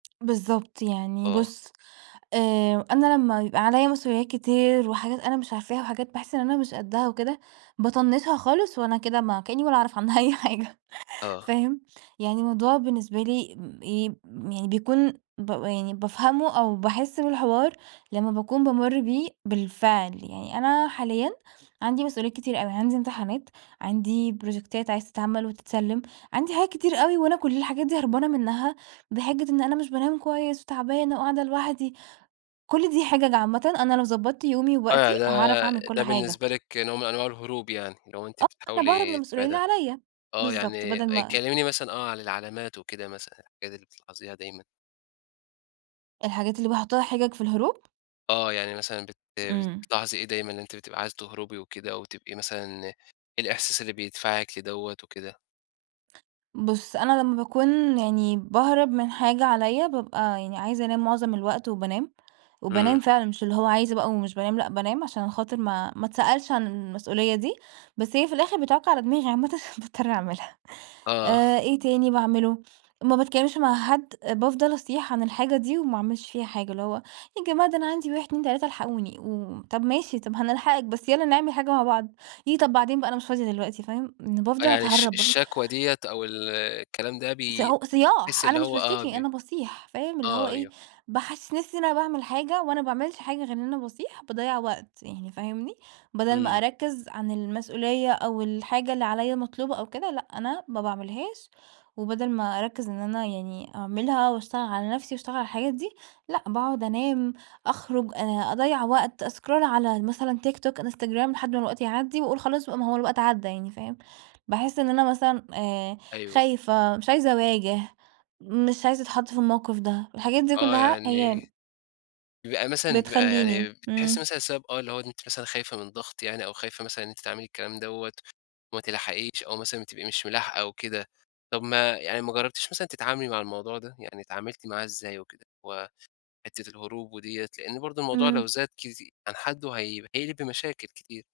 بالضبط، يعني آه. بُصّ آآ، أنا لمّا يبقى عليَّ مسؤوليات كتير وحاجات أنا مش عارفاها وحاجات باحس إن أنا مش قدّها وكده، باطنّشها خالص وأنا كده ما كأني ولا أعرف عنها أي حاجة، آه. فاهم؟ يعني موضوع بالنسبة لي امم إيه م يعني بيكون بابقى يعني بافهمُه أو باحس بالحوار لمّا باكون بامُرّ بيه بالفعل، يعني أنا حاليًا عندي مسؤوليات كتير أوي، عندي امتحانات، عندي بروجيكتات عايزة تتعَمَل وتتسلّم، عندي حاجات كتير أوي، وأنا كُلّ الحاجات دي هربانة منها بحجّة إن أنا مش بانام كويس وتعبانة وقاعدة لوحدي، كُلّ دي حِجَج عامةً، أنا لو ضبَّطت يومي آه، ووقتي، يعني هاعرف ده أعمل كُلّ ده حاجة. بالنسبة لِك نوع من أنواع الهروب يعني، اللي هو أنتِ آه، أنا باهرب من بتحاولي المسؤولية اللي [unintelligible] عليَّ، آه بالضبط، يعني بدل أ ما كلميني مثلًا آه، عن العلامات وكده مثلًا الحاجات اللي بتلاحظيها دايمًا. الحاجات اللي باحُطّها حِجَج في الهروب؟ آه، يعني مثلًا بت إمم. بتلاحظي إيه دايمًا إن أنتِ بتبقى عايزة تهربي وكده، أو تبقي مثلًا إيه الإحساس اللي بيدفعِك لدوَّة وكده؟ بُصّ، أنا لمّا باكون يعني باهرب من حاجة عليَّ بابقى يعني عايزة أنام مُعظم الوقت وبانام، إمم. وبانام فعلًا مش اللي هو عايزة بقى ومش بانام، لأ بانام عشان خاطر ما ما اتسألش عن المسؤولية دي، بس هي في الآخر بتعُكّ على دماغي عامةً باضطر أعملها، آه. آآ، إيه تاني باعملُه؟ ما باتكلّمش مع حد، بافضل أصيح عن الحاجة دي، وما أعملش فيها حاجة، اللي هو يا جماعة ده أنا عندي 1 2 3 الحقوني، وطَب ماشي، طَب هنلحقك بس يلّا نعمل حاجة مع بعض، ييه طَب بعدين بقى أنا مش فاضية دلوقتي، فاهم؟ إن آه، بافضل يعني الش أتهرّب، بافضل الشكوى ديَّة أو ال الكلام ده ص بي هو بتحسي صياح أنا اللي مش هو آه، باشتكي بي أنا باصيح فاهم، اللي هو آه إيه، أيوه. باحسِّس نفسي إن أنا باعمل حاجة وأنا ما باعملش حاجة غير إن أنا باصيح، باضيّع وقت يعني فاهمني، بَدَل ما إمم. أركّز عن المسؤولية أو الحاجة اللي عليَّ مطلوبة أو كده لأ أنا ما باعملهاش، وبَدَل ما أركّز إن أنا يعني أعملها وأشتغل على نفسي وأشتغل على الحاجات دي، لأ باقعد أنام أخرُج أ أضيّع وقت، أسكرول على مثلًا TikTok Instagram لحد ما الوقت يعدّي وأقول خلاص بقى ما هو الوقت عدّى يعني، فاهم، باحس إن أنا مثلًا آآ، أيوه. خايفة، مش عايزة أواجه، مش عايزة أتحَطّ في الموقف ده، الحاجات دي آه، كُلّها هي يعني بيبقى مثلًا بيبقى يعني بتخليني، بتحسي إمم. مثلًا السبب آه اللي هو ده أنتِ مثلًا خايفة من ضغط يعني أو خايفة مثلًا إن أنتِ تعملي الكلام دوَّة، وما تلحقيش أو مثلًا بتبقي مش ملاحقة أو كده، طَب ما يعني ما جربتيش مثلًا تتعاملي مع الموضوع ده، يعني اتعاملتِ معاه إزاي وكده؟ وحتّة الهروب وديَّة لإن برضه الموضوع لو إمم. زاد كتي عن حدُّه هي هيقلب بمشاكل كتير.